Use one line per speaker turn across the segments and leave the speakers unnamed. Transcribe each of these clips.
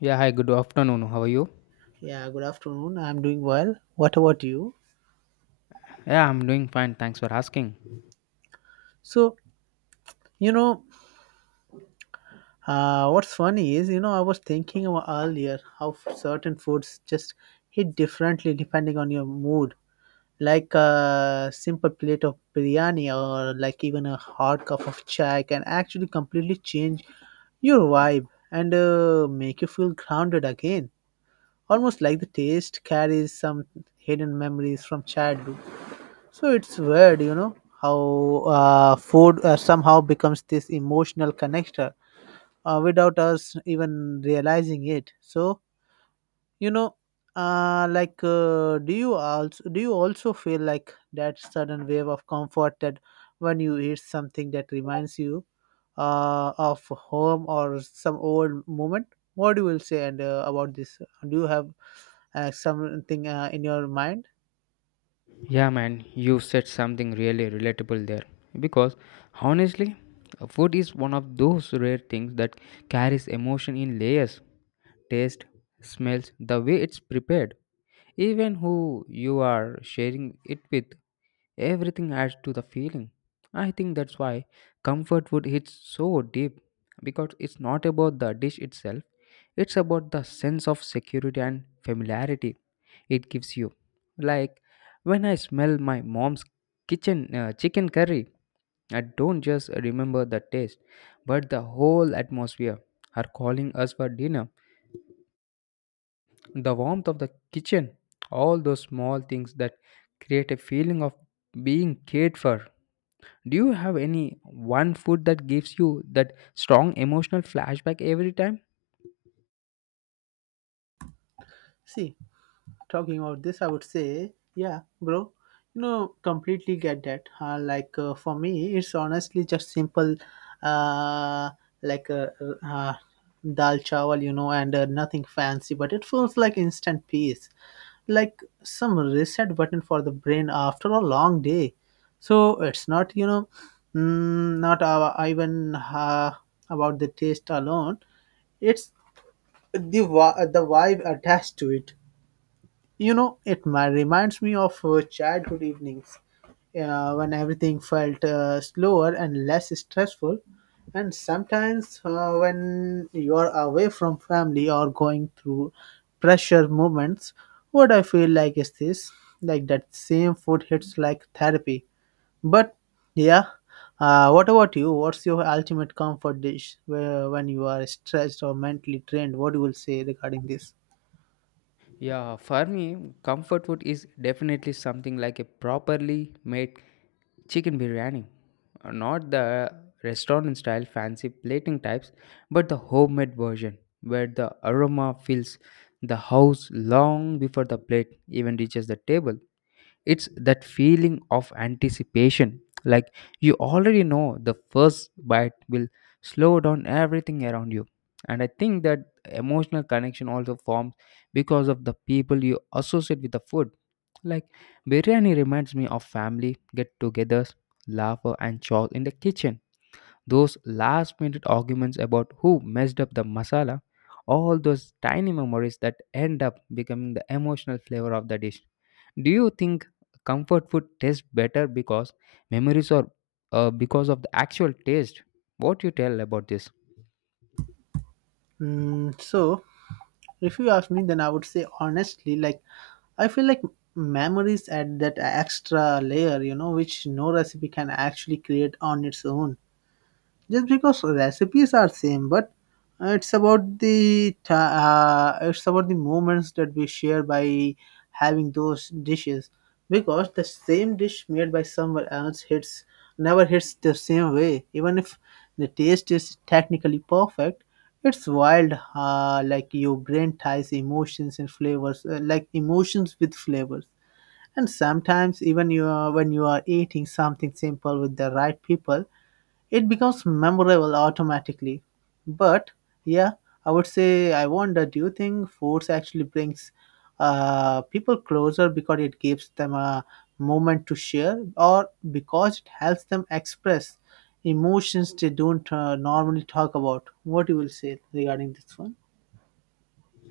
Yeah, hi, good afternoon. How are you?
Yeah, good afternoon. I'm doing well. What about you?
Yeah, I'm doing fine. Thanks for asking.
So, you know, what's funny is, I was thinking about earlier how certain foods just hit differently depending on your mood. Like a simple plate of biryani or like even a hot cup of chai can actually completely change your vibe and make you feel grounded again. Almost like the taste carries some hidden memories from childhood. So it's weird, how food somehow becomes this emotional connector without us even realizing it. So you know, like, do you also feel like that sudden wave of comfort that when you eat something that reminds you of home or some old moment? What do you will say and about this? Do you have something in your mind?
Yeah, man, you said something really relatable there. Because honestly, food is one of those rare things that carries emotion in layers taste, smells, the way it's prepared. Even who you are sharing it with, everything adds to the feeling. I think that's why comfort food hits so deep because it's not about the dish itself, it's about the sense of security and familiarity it gives you. Like when I smell my mom's kitchen chicken curry, I don't just remember the taste, but the whole atmosphere, her calling us for dinner the warmth of the kitchen, all those small things that create a feeling of being cared for. Do you have any one food that gives you that strong emotional flashback every time?
See. Talking about this, I would say, yeah, bro, completely get that. For me, it's honestly just simple, uh, like uh, uh, uh, dal chawal, and nothing fancy, but it feels like instant peace, like some reset button for the brain after a long day. So it's not, not even about the taste alone. It's the vibe attached to it. It reminds me of childhood evenings when everything felt slower and less stressful. And sometimes when you're away from family or going through pressure moments, what I feel like is this, like that same food hits like therapy. But yeah, what about you? What's your ultimate comfort dish where, when you are stressed or mentally drained? What you will say regarding this?
Yeah, for me, comfort food is definitely something like a properly made chicken biryani. Not the restaurant style fancy plating types, but the homemade version where the aroma fills the house long before the plate even reaches the table. It's that feeling of anticipation, like you already know the first bite will slow down everything around you. And I think that emotional connection also forms because of the people you associate with the food like biryani reminds me of family get-togethers, laughter and chores in the kitchen. Those last-minute arguments about who messed up the masala, all those tiny memories that end up becoming the emotional flavor of the dish. Do you think comfort food tastes better because memories or because of the actual taste? What you tell about this?
Mm, so, If you ask me, then I would say honestly, like I feel like memories add that extra layer, you know, which no recipe can actually create on its own, just because recipes are same but uh, it's about the ti it's about the moments that we share by having those dishes, because the same dish made by someone else hits never hits the same way even if the taste is technically perfect. It's wild, like your brain ties emotions with flavors, and sometimes even when you are eating something simple with the right people, it becomes memorable automatically. But yeah, I would say, I wonder, do you think force actually brings people closer because it gives them a moment to share, or because it helps them express emotions they don't normally talk about? What you will say regarding this one?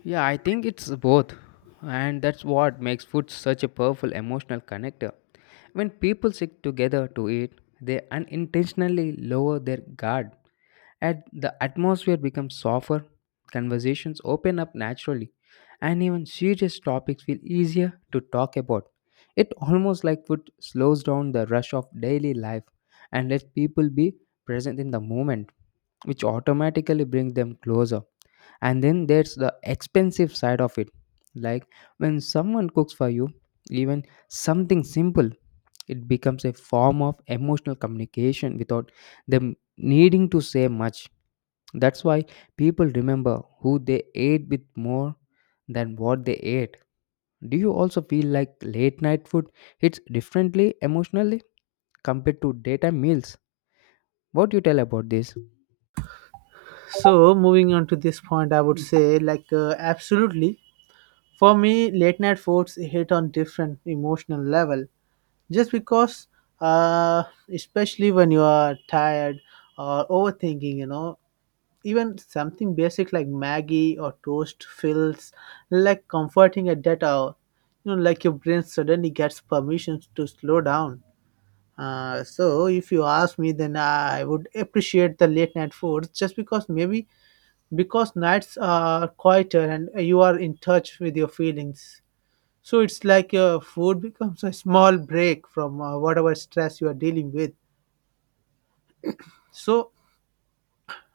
Yeah, I think it's both, and that's what makes food such a powerful emotional connector. When people sit together to eat, they unintentionally lower their guard, and the atmosphere becomes softer, conversations open up naturally, and even serious topics feel easier to talk about. It almost like food slows down the rush of daily life and lets people be present in the moment, which automatically brings them closer. And then there's the expensive side of it. Like when someone cooks for you, even something simple it becomes a form of emotional communication without them needing to say much. That's why people remember who they ate with more than what they ate. Do you also feel like late night food hits differently emotionally compared to daytime meals? What do you tell about this?
So moving on to this point, I would say, like absolutely. For me, late night foods hit on different emotional level, just because uh, especially when you are tired or overthinking, you know, even something basic like maggie or toast feels like comforting at that hour. You know, like your brain suddenly gets permission to slow down. So if you ask me, then I would appreciate the late night foods, just because maybe because nights are quieter and you are in touch with your feelings. So it's like food becomes a small break from whatever stress you are dealing with. So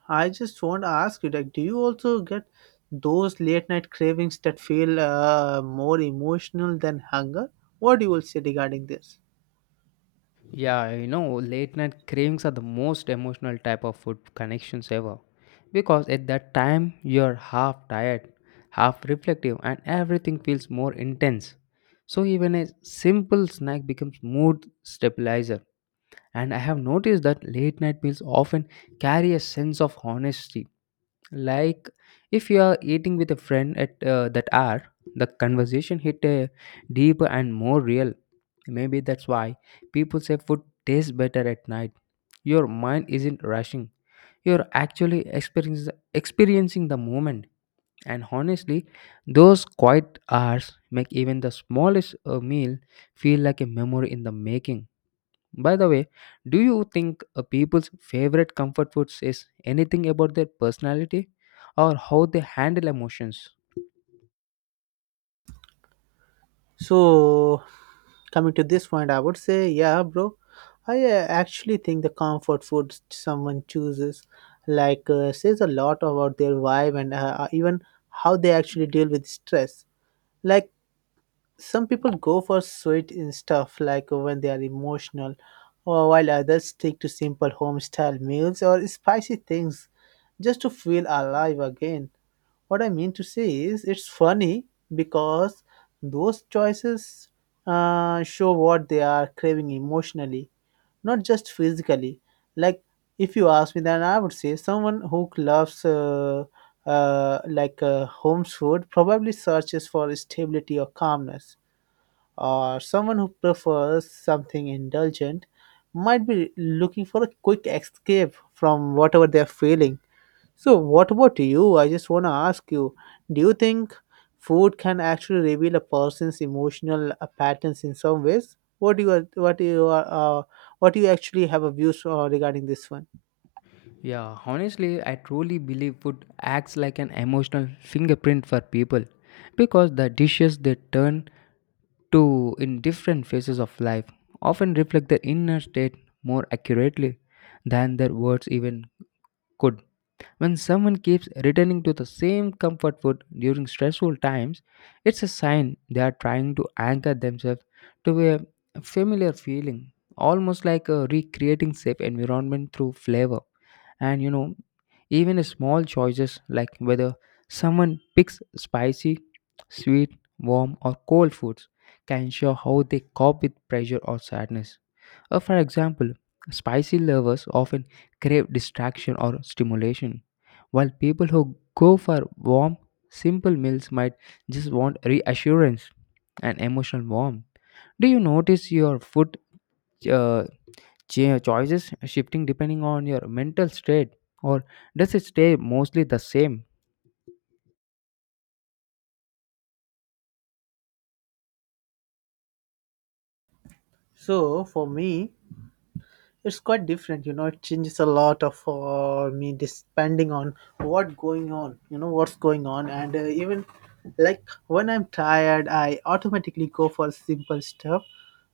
I just want to ask you, like, do you also get those late night cravings that feel more emotional than hunger? What you will say regarding this?
Yeah, you know, late night cravings are the most emotional type of food connections ever. Because at that time, you're half tired, half reflective, and everything feels more intense. So even a simple snack becomes mood stabilizer. And I have noticed that late night meals often carry a sense of honesty. Like if you are eating with a friend at that hour, the conversation hit a deeper and more real Maybe that's why people say food tastes better at night. Your mind isn't rushing. You're actually experience, experiencing the moment. And honestly, those quiet hours make even the smallest meal feel like a memory in the making. By the way, do you think people's favorite comfort food says anything about their personality or how they handle emotions?
So coming to this point, I would say, yeah, bro. I actually think the comfort food someone chooses, like, says a lot about their vibe and even how they actually deal with stress. Like some people go for sweet in stuff like when they are emotional, or while others stick to simple home style meals or spicy things just to feel alive again. What I mean to say is, it's funny because those choices show what they are craving emotionally, not just physically. Like, if you ask me, then I would say someone who loves home food probably searches for stability or calmness, or someone who prefers something indulgent might be looking for a quick escape from whatever they're feeling. So, what about you? I just want to ask you, do you think food can actually reveal a person's emotional patterns in some ways? What do you what do you what do you actually have a views regarding this one?
Yeah, honestly, I truly believe food acts like an emotional fingerprint for people because the dishes they turn to in different phases of life often reflect their inner state more accurately than their words even could. When someone keeps returning to the same comfort food during stressful times, it's a sign they are trying to anchor themselves to a familiar feeling, almost like recreating safe environment through flavor. And you know, even small choices like whether someone picks spicy, sweet, warm, or cold foods can show how they cope with pressure or sadness. For example, spicy lovers often crave distraction or stimulation, while people who go for warm, simple meals might just want reassurance and emotional warmth. Do you notice your food uh, choices shifting depending on your mental state or does it stay mostly the same?
So for me, it's quite different, you know, it changes a lot of for me depending on what's going on, and even like when I'm tired I automatically go for simple stuff.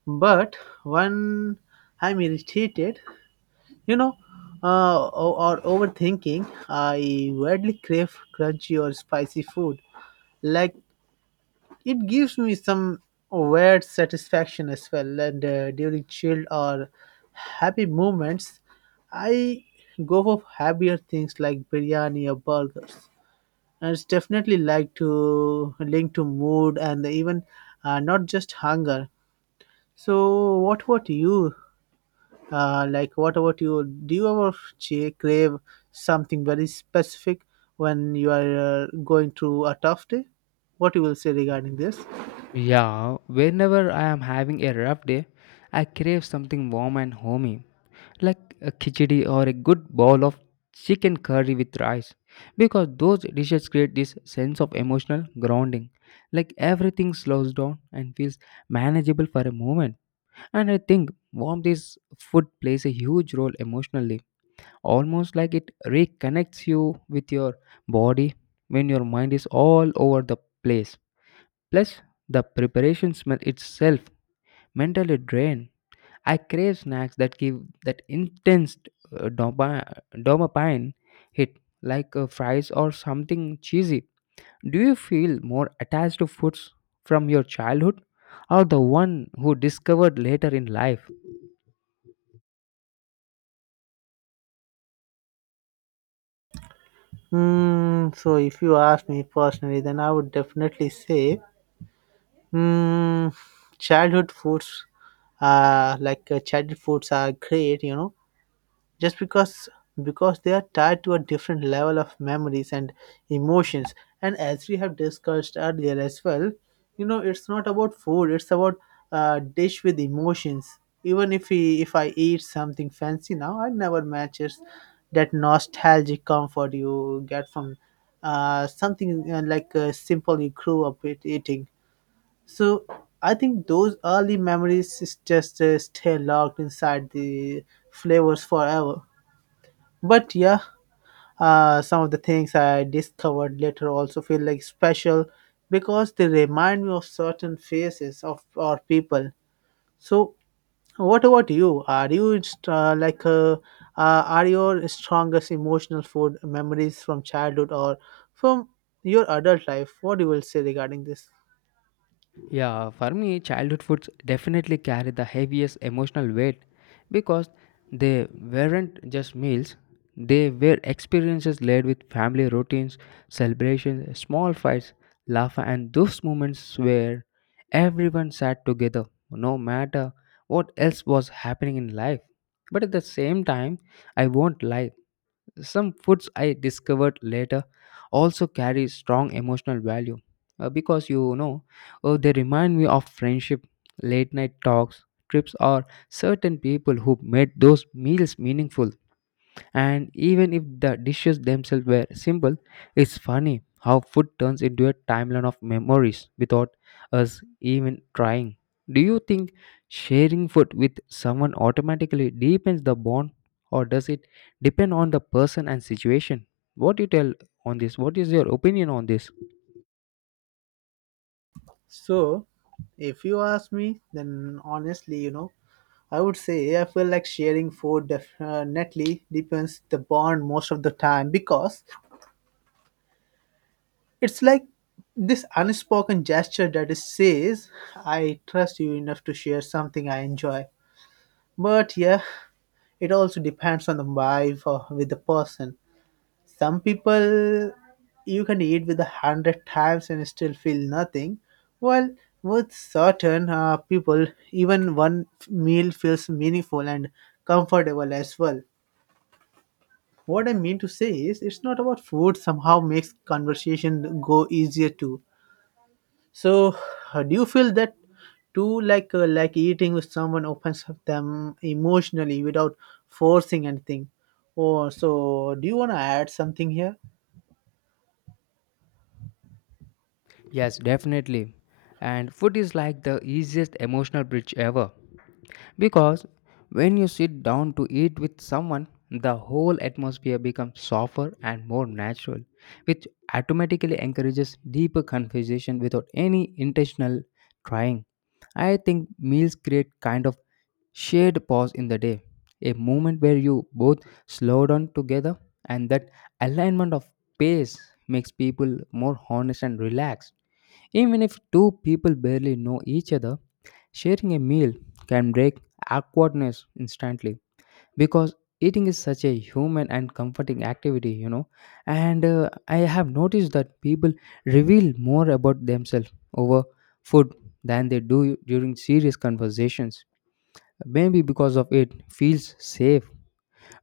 But when I'm irritated, you know, or overthinking, I rarely crave crunchy or spicy food. Like it gives me some weird satisfaction as well. And during chill or happy moments, I go for happier things like biryani or burgers. And it's definitely like to link to mood and even not just hunger. So, what about you? What about you? Do you ever crave something very specific when you are going through a tough day? What you will say regarding this?
Yeah, whenever I am having a rough day, I crave something warm and homey, like a khichdi or a good bowl of chicken curry with rice, because those dishes create this sense of emotional grounding, like everything slows down and feels manageable for a moment. And I think warm this food plays a huge role emotionally, almost like it reconnects you with your body when your mind is all over the place. Plus, the preparation smell itself mentally drain. I crave snacks that give that intense dopamine hit, like fries or something cheesy. Do you feel more attached to foods from your childhood or the one who discovered later in life?
If you ask me personally, then I would definitely say, hmm, childhood foods. Childhood foods are great, you know, just because they are tied to a different level of memories and emotions. And as we have discussed earlier as well, you know, it's not about food, it's about a dish with emotions. Even if I eat something fancy now, I never matches that nostalgic comfort you get from something like simple you grew up with eating. So I think those early memories is just stay locked inside the flavors forever. But yeah, some of the things I discovered later also feel like special, because they remind me of certain faces of our people. So, what about you? Are your strongest emotional food memories from childhood or from your adult life? What you will say regarding this?
Yeah, for me, childhood foods definitely carry the heaviest emotional weight because they weren't just meals, they were experiences laid with family routines, celebrations, small fights, laughter, and those moments where everyone sat together, no matter what else was happening in life. But at the same time, I won't lie, some foods I discovered later also carry strong emotional value because you know they remind me of friendship, late night talks, trips, or certain people who made those meals meaningful. And even if the dishes themselves were simple, it's funny how food turns into a timeline of memories without us even trying. Do you think sharing food with someone automatically deepens the bond, or does it depend on the person and situation? What do you tell on this? What is your opinion on this?
So, if you ask me, then honestly, you know, I would say I feel like sharing food definitely depends the bond most of the time, because it's like this unspoken gesture that is says I trust you enough to share something I enjoy. But yeah, it also depends on the vibe or with the person. Some people you can eat with a hundred times and still feel nothing. Well, with certain people, even one meal feels meaningful and comfortable as well. What I mean to say is, it's not about food somehow makes conversation go easier too. So, do you feel that too, like eating with someone opens up them emotionally without forcing anything? Or so, do you want to add something here?
Yes, definitely. And food is like the easiest emotional bridge ever. Because when you sit down to eat with someone, the whole atmosphere becomes softer and more natural, which automatically encourages deeper conversation without any intentional trying. I think meals create kind of shared pause in the day, a moment where you both slow down together, and that alignment of pace makes people more honest and relaxed. Even if two people barely know each other, sharing a meal can break awkwardness instantly because eating is such a human and comforting activity, you know. And I have noticed that people reveal more about themselves over food than they do during serious conversations. Maybe because of it feels safe.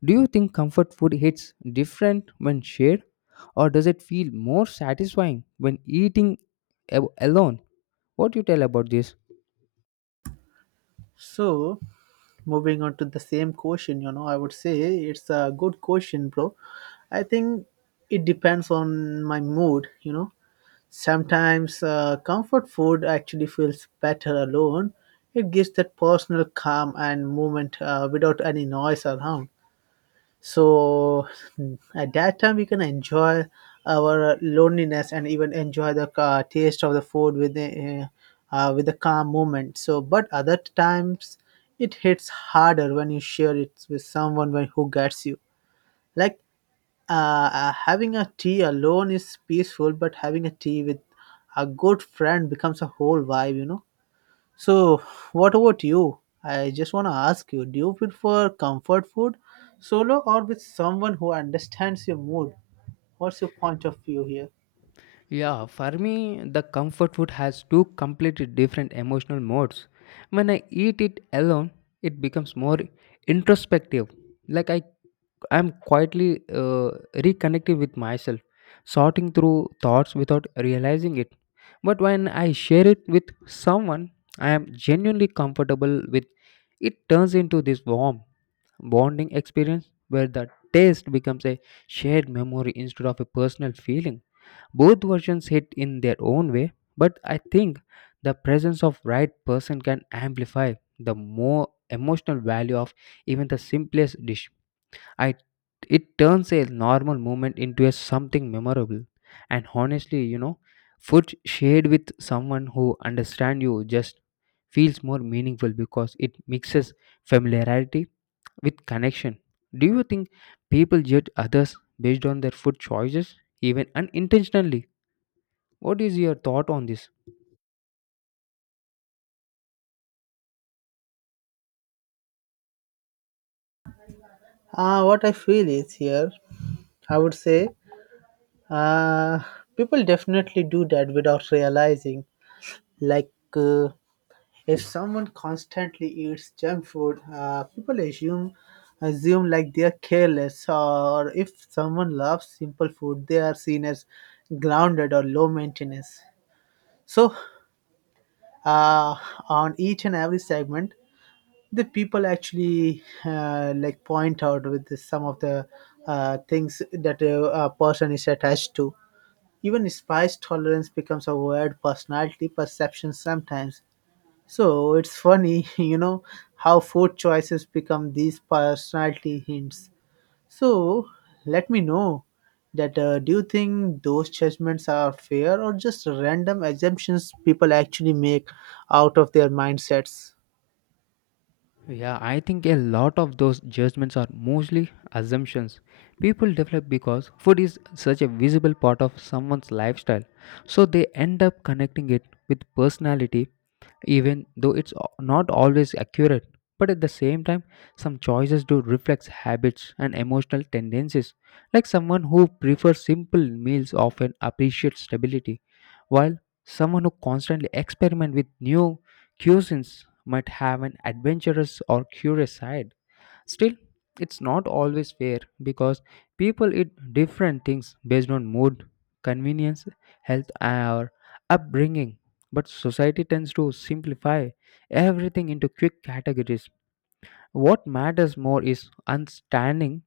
Do you think comfort food hits different when shared, or does it feel more satisfying when eating alone? What do you tell about this?
So, moving on to the same question, you know, I would say it's a good question, bro. I think it depends on my mood, you know. Sometimes comfort food actually feels better alone. It gives that personal calm and movement without any noise around. So at that time, we can enjoy our loneliness and even enjoy the taste of the food with the calm moment. So, but other times, it hits harder when you share it with someone who gets you. Like having a tea alone is peaceful, but having a tea with a good friend becomes a whole vibe, you know. So, what about you? I just want to ask you, do you prefer comfort food solo or with someone who understands your mood? What's your point of view here?
Yeah, for me, the comfort food has two completely different emotional modes. When I eat it alone, it becomes more introspective. Like I, I'm quietly reconnecting with myself, sorting through thoughts without realizing it. But when I share it with someone, I am genuinely comfortable with. It turns into this warm bonding experience where the taste becomes a shared memory instead of a personal feeling. Both versions hit in their own way, but I think the presence of right person can amplify the more emotional value of even the simplest dish. I it turns a normal moment into a something memorable. And honestly, you know, food shared with someone who understands you just feels more meaningful because it mixes familiarity with connection. Do you think people judge others based on their food choices, even unintentionally? What is your thought on this?
What I feel is here, I would say, uh, people definitely do that without realizing. Like, uh, if someone constantly eats junk food, people assume like they are careless, or if someone loves simple food, they are seen as grounded or low maintenance. So, uh, on each and every segment, the people actually like point out with some of the things that a person is attached to. Even spice tolerance becomes a weird personality perception sometimes. So it's funny, you know, how food choices become these personality hints. So let me know that do you think those judgments are fair or just random assumptions people actually make out of their mindsets?
Yeah, I think a lot of those judgments are mostly assumptions people develop because food is such a visible part of someone's lifestyle. So they end up connecting it with personality, even though it's not always accurate. But at the same time, some choices do reflect habits and emotional tendencies. Like someone who prefers simple meals often appreciates stability, while someone who constantly experiment with new cuisines might have an adventurous or curious side. Still, it's not always fair because people eat different things based on mood, convenience, health, or upbringing. But society tends to simplify everything into quick categories. What matters more is understanding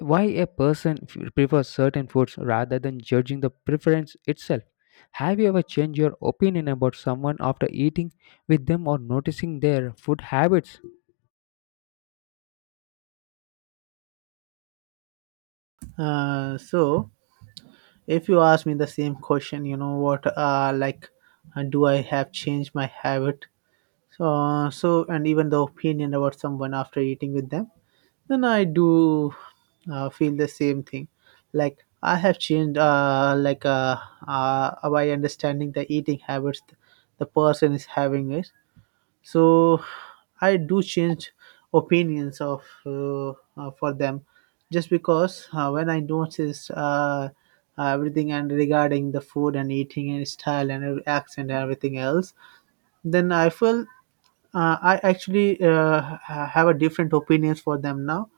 why a person prefers certain foods rather than judging the preference itself? Have you ever changed your opinion about someone after eating with them or noticing their food habits?
Uh, so if you ask me the same question, you know, what do I have changed my habit? So, so and even the opinion about someone after eating with them? Then I do feel the same thing. Like I have changed, by understanding the eating habits the person is having is. So I do change opinions of for them, just because when I notice everything and regarding the food and eating and style and every accent and everything else. Then I feel I actually have a different opinions for them now.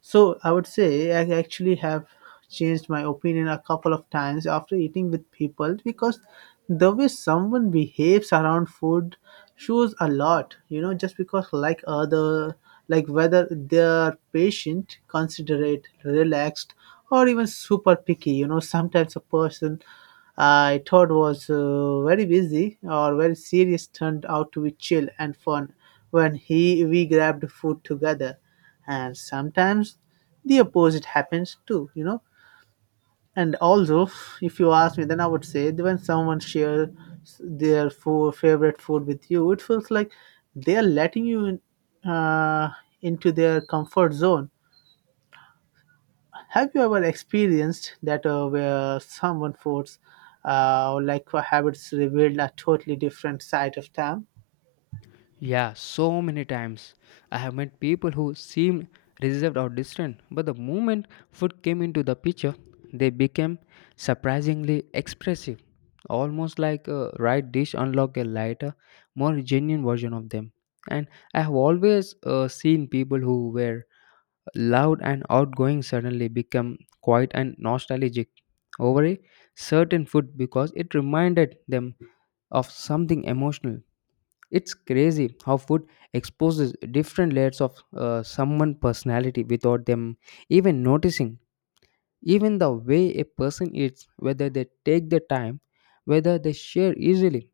So I would say I actually have changed my opinion a couple of times after eating with people, because the way someone behaves around food shows a lot, just because like whether they are patient, considerate, relaxed, or even super picky. Sometimes a person I thought was very busy or very serious turned out to be chill and fun when he we grabbed food together, and sometimes the opposite happens too. And also, if you ask me, then I would say that when someone shares their food, favorite food with you, it feels like they are letting you in, into their comfort zone. Have you ever experienced that, where someone foods habits revealed a totally different side of them?
Yeah, so many times. I have met people who seemed reserved or distant, but the moment food came into the picture, they became surprisingly expressive, almost like a right dish unlocked a lighter, more genuine version of them. And I have always seen people who were loud and outgoing suddenly become quiet and nostalgic over a certain food because it reminded them of something emotional. It's crazy how food exposes different layers of someone's personality without them even noticing. Even the way a person eats, whether they take the time, whether they share easily,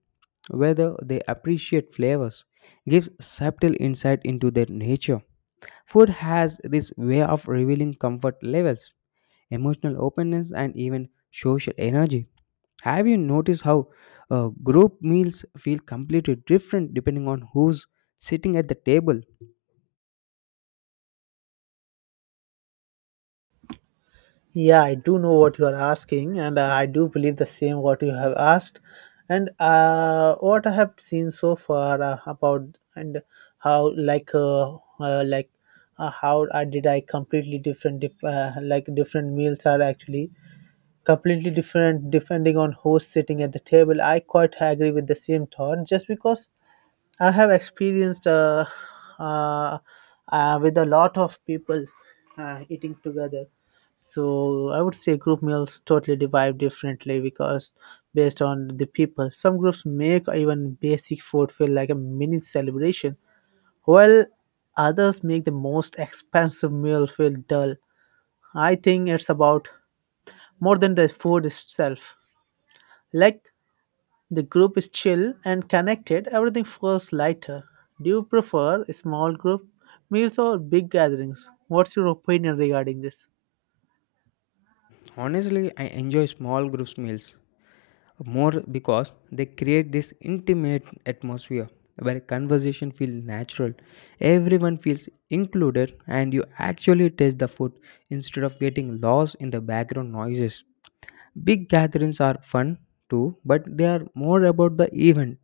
whether they appreciate flavors, gives subtle insight into their nature. Food has this way of revealing comfort levels emotional openness, and even social energy. Have you noticed how group meals feel completely different depending on who's sitting at the table?
Yeah, I do know what you are asking, and I do believe the same what you have asked, and what I have seen so far about, and how uh, like how I completely different dif- like different meals are actually completely different depending on who's sitting at the table. I quite agree with the same thought, just because I have experienced uh, with a lot of people eating together. So I would say group meals totally divide differently because, based on the people. Some groups make even basic food feel like a mini celebration, while others make the most expensive meal feel dull. I think it's about more than the food itself. Like the group is chill and connected, everything feels lighter. Do you prefer small group meals or big gatherings? What's your opinion regarding this?
Honestly, I enjoy small groups meals more because they create this intimate atmosphere where conversation feels natural. Everyone feels included and you actually taste the food instead of getting lost in the background noises. Big gatherings are fun too, but they are more about the event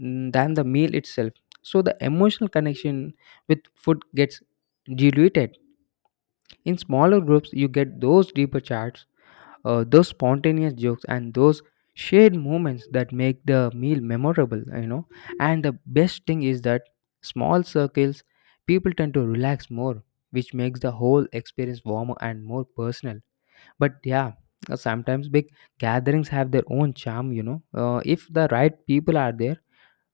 than the meal itself. So the emotional connection with food gets diluted. In smaller groups, you get those deeper chats, those spontaneous jokes, and those shared moments that make the meal memorable. You know, and the best thing is that small circles, people tend to relax more, which makes the whole experience warmer and more personal. But yeah. Sometimes big gatherings have their own charm, you know. If the right people are there,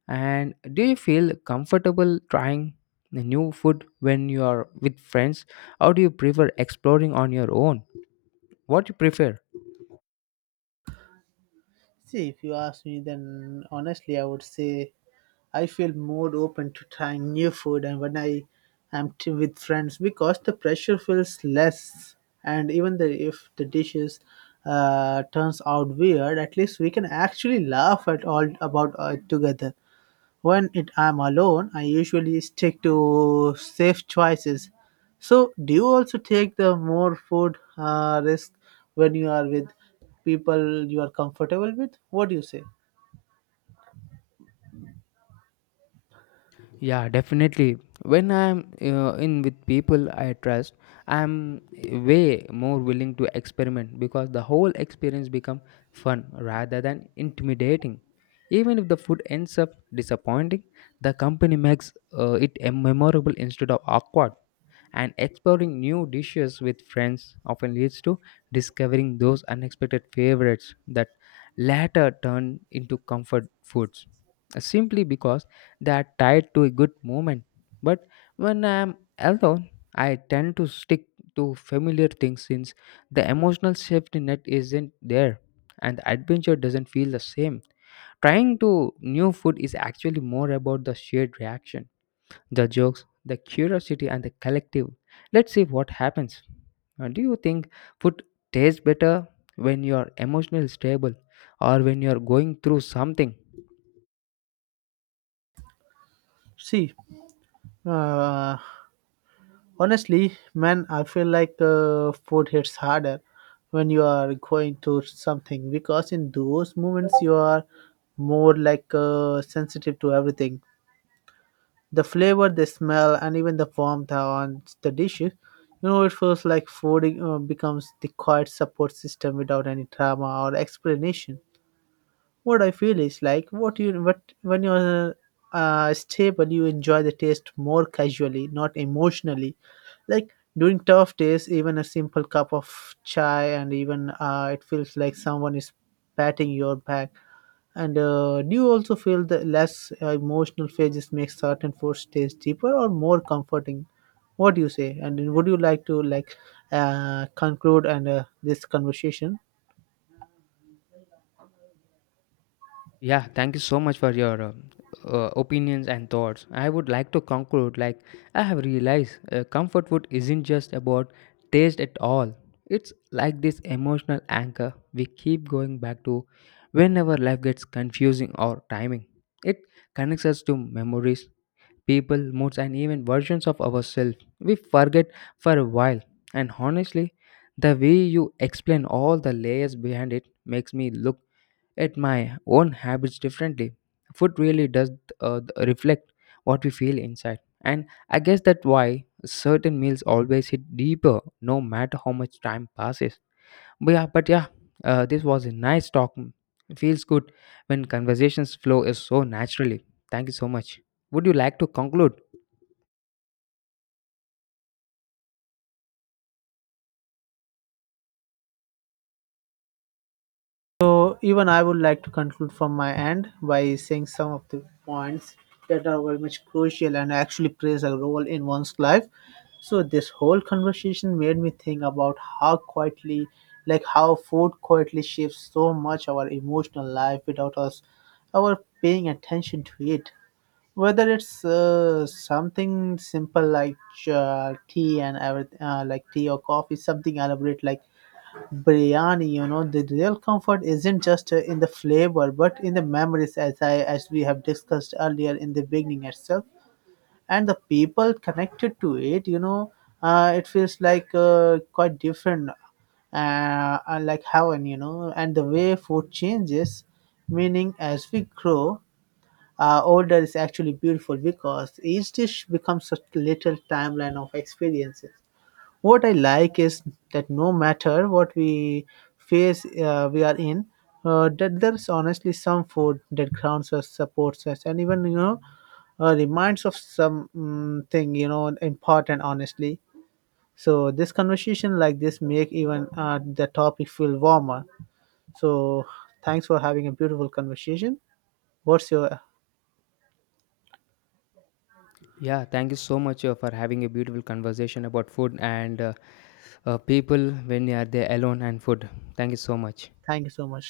and do you feel comfortable trying the new food when you are with friends, or do you prefer exploring on your own? What you prefer?
See, if you ask me, then honestly, I would say I feel more open to trying new food and when I am with friends, because the pressure feels less. And even the, if the dishes turns out weird, at least we can actually laugh at all about it together. When it, I'm alone, I usually stick to safe choices. So, do you also take the more food risk when you are with people you are comfortable with? What do you say?
Yeah, definitely. When I'm in with people I trust, I'm way more willing to experiment because the whole experience become fun rather than intimidating. Even if the food ends up disappointing, the company makes it a memorable instead of awkward and exploring new dishes with friends often leads to discovering those unexpected favorites that later turn into comfort foods simply because they are tied to a good moment but when I am alone I tend to stick to familiar things since the emotional safety net isn't there and the adventure doesn't feel the same trying to new food is actually more about the shared reaction the jokes, the curiosity, and the collective. Let's see what happens. Do you think food tastes better when you are emotionally stable or when you are going through something?
See, uh, honestly, man, I feel like food hits harder when you are going to something, because in those moments you are more sensitive to everything. The flavor, the smell, and even the warmth on the dishes, you know, it feels like food becomes the quiet support system without any drama or explanation. What I feel is like what you what when you're stable, you enjoy the taste more casually, not emotionally. Like during tough days, even a simple cup of chai and even it feels like someone is patting your back. And do you also feel the less emotional phases make certain foods taste deeper or more comforting? What do you say? And would you like to conclude and this conversation?
Yeah, thank you so much for your opinions and thoughts. I would like to conclude like I have realized comfort food isn't just about taste at all. It's like this emotional anchor we keep going back to whenever life gets confusing or timing. It connects us to memories, people, moods, and even versions of ourselves we forget for a while. And honestly, the way you explain all the layers behind it makes me look at my own habits differently. Food really does reflect what we feel inside. And I guess that's why certain meals always hit deeper no matter how much time passes. But yeah, this was a nice talk. It feels good when conversations flow is so naturally. Thank you so much. Would you like to conclude?
So even I would like to conclude from my end by saying some of the points that are very much crucial and actually plays a role in one's life. So this whole conversation made me think about how quietly, like how food quietly shapes so much our emotional life without us, our paying attention to it. Whether it's something simple like tea and everything, like tea or coffee, something elaborate like biryani, you know, the real comfort isn't just in the flavor but in the memories, as I as we have discussed earlier in the beginning itself, and the people connected to it, you know. It feels like quite different, uh, like heaven, you know. And the way food changes meaning as we grow older is actually beautiful, because each dish becomes a little timeline of experiences. What I like is that no matter what we face we are in, that there's honestly some food that grounds us, supports us, and even, you know, reminds of some thing, you know, important. Honestly, so this conversation like this make even the topic feel warmer. So thanks for having a beautiful conversation. What's your
Yeah, thank you so much for having a beautiful conversation about food and people when they are there alone and food. Thank you so much.
thank you so much.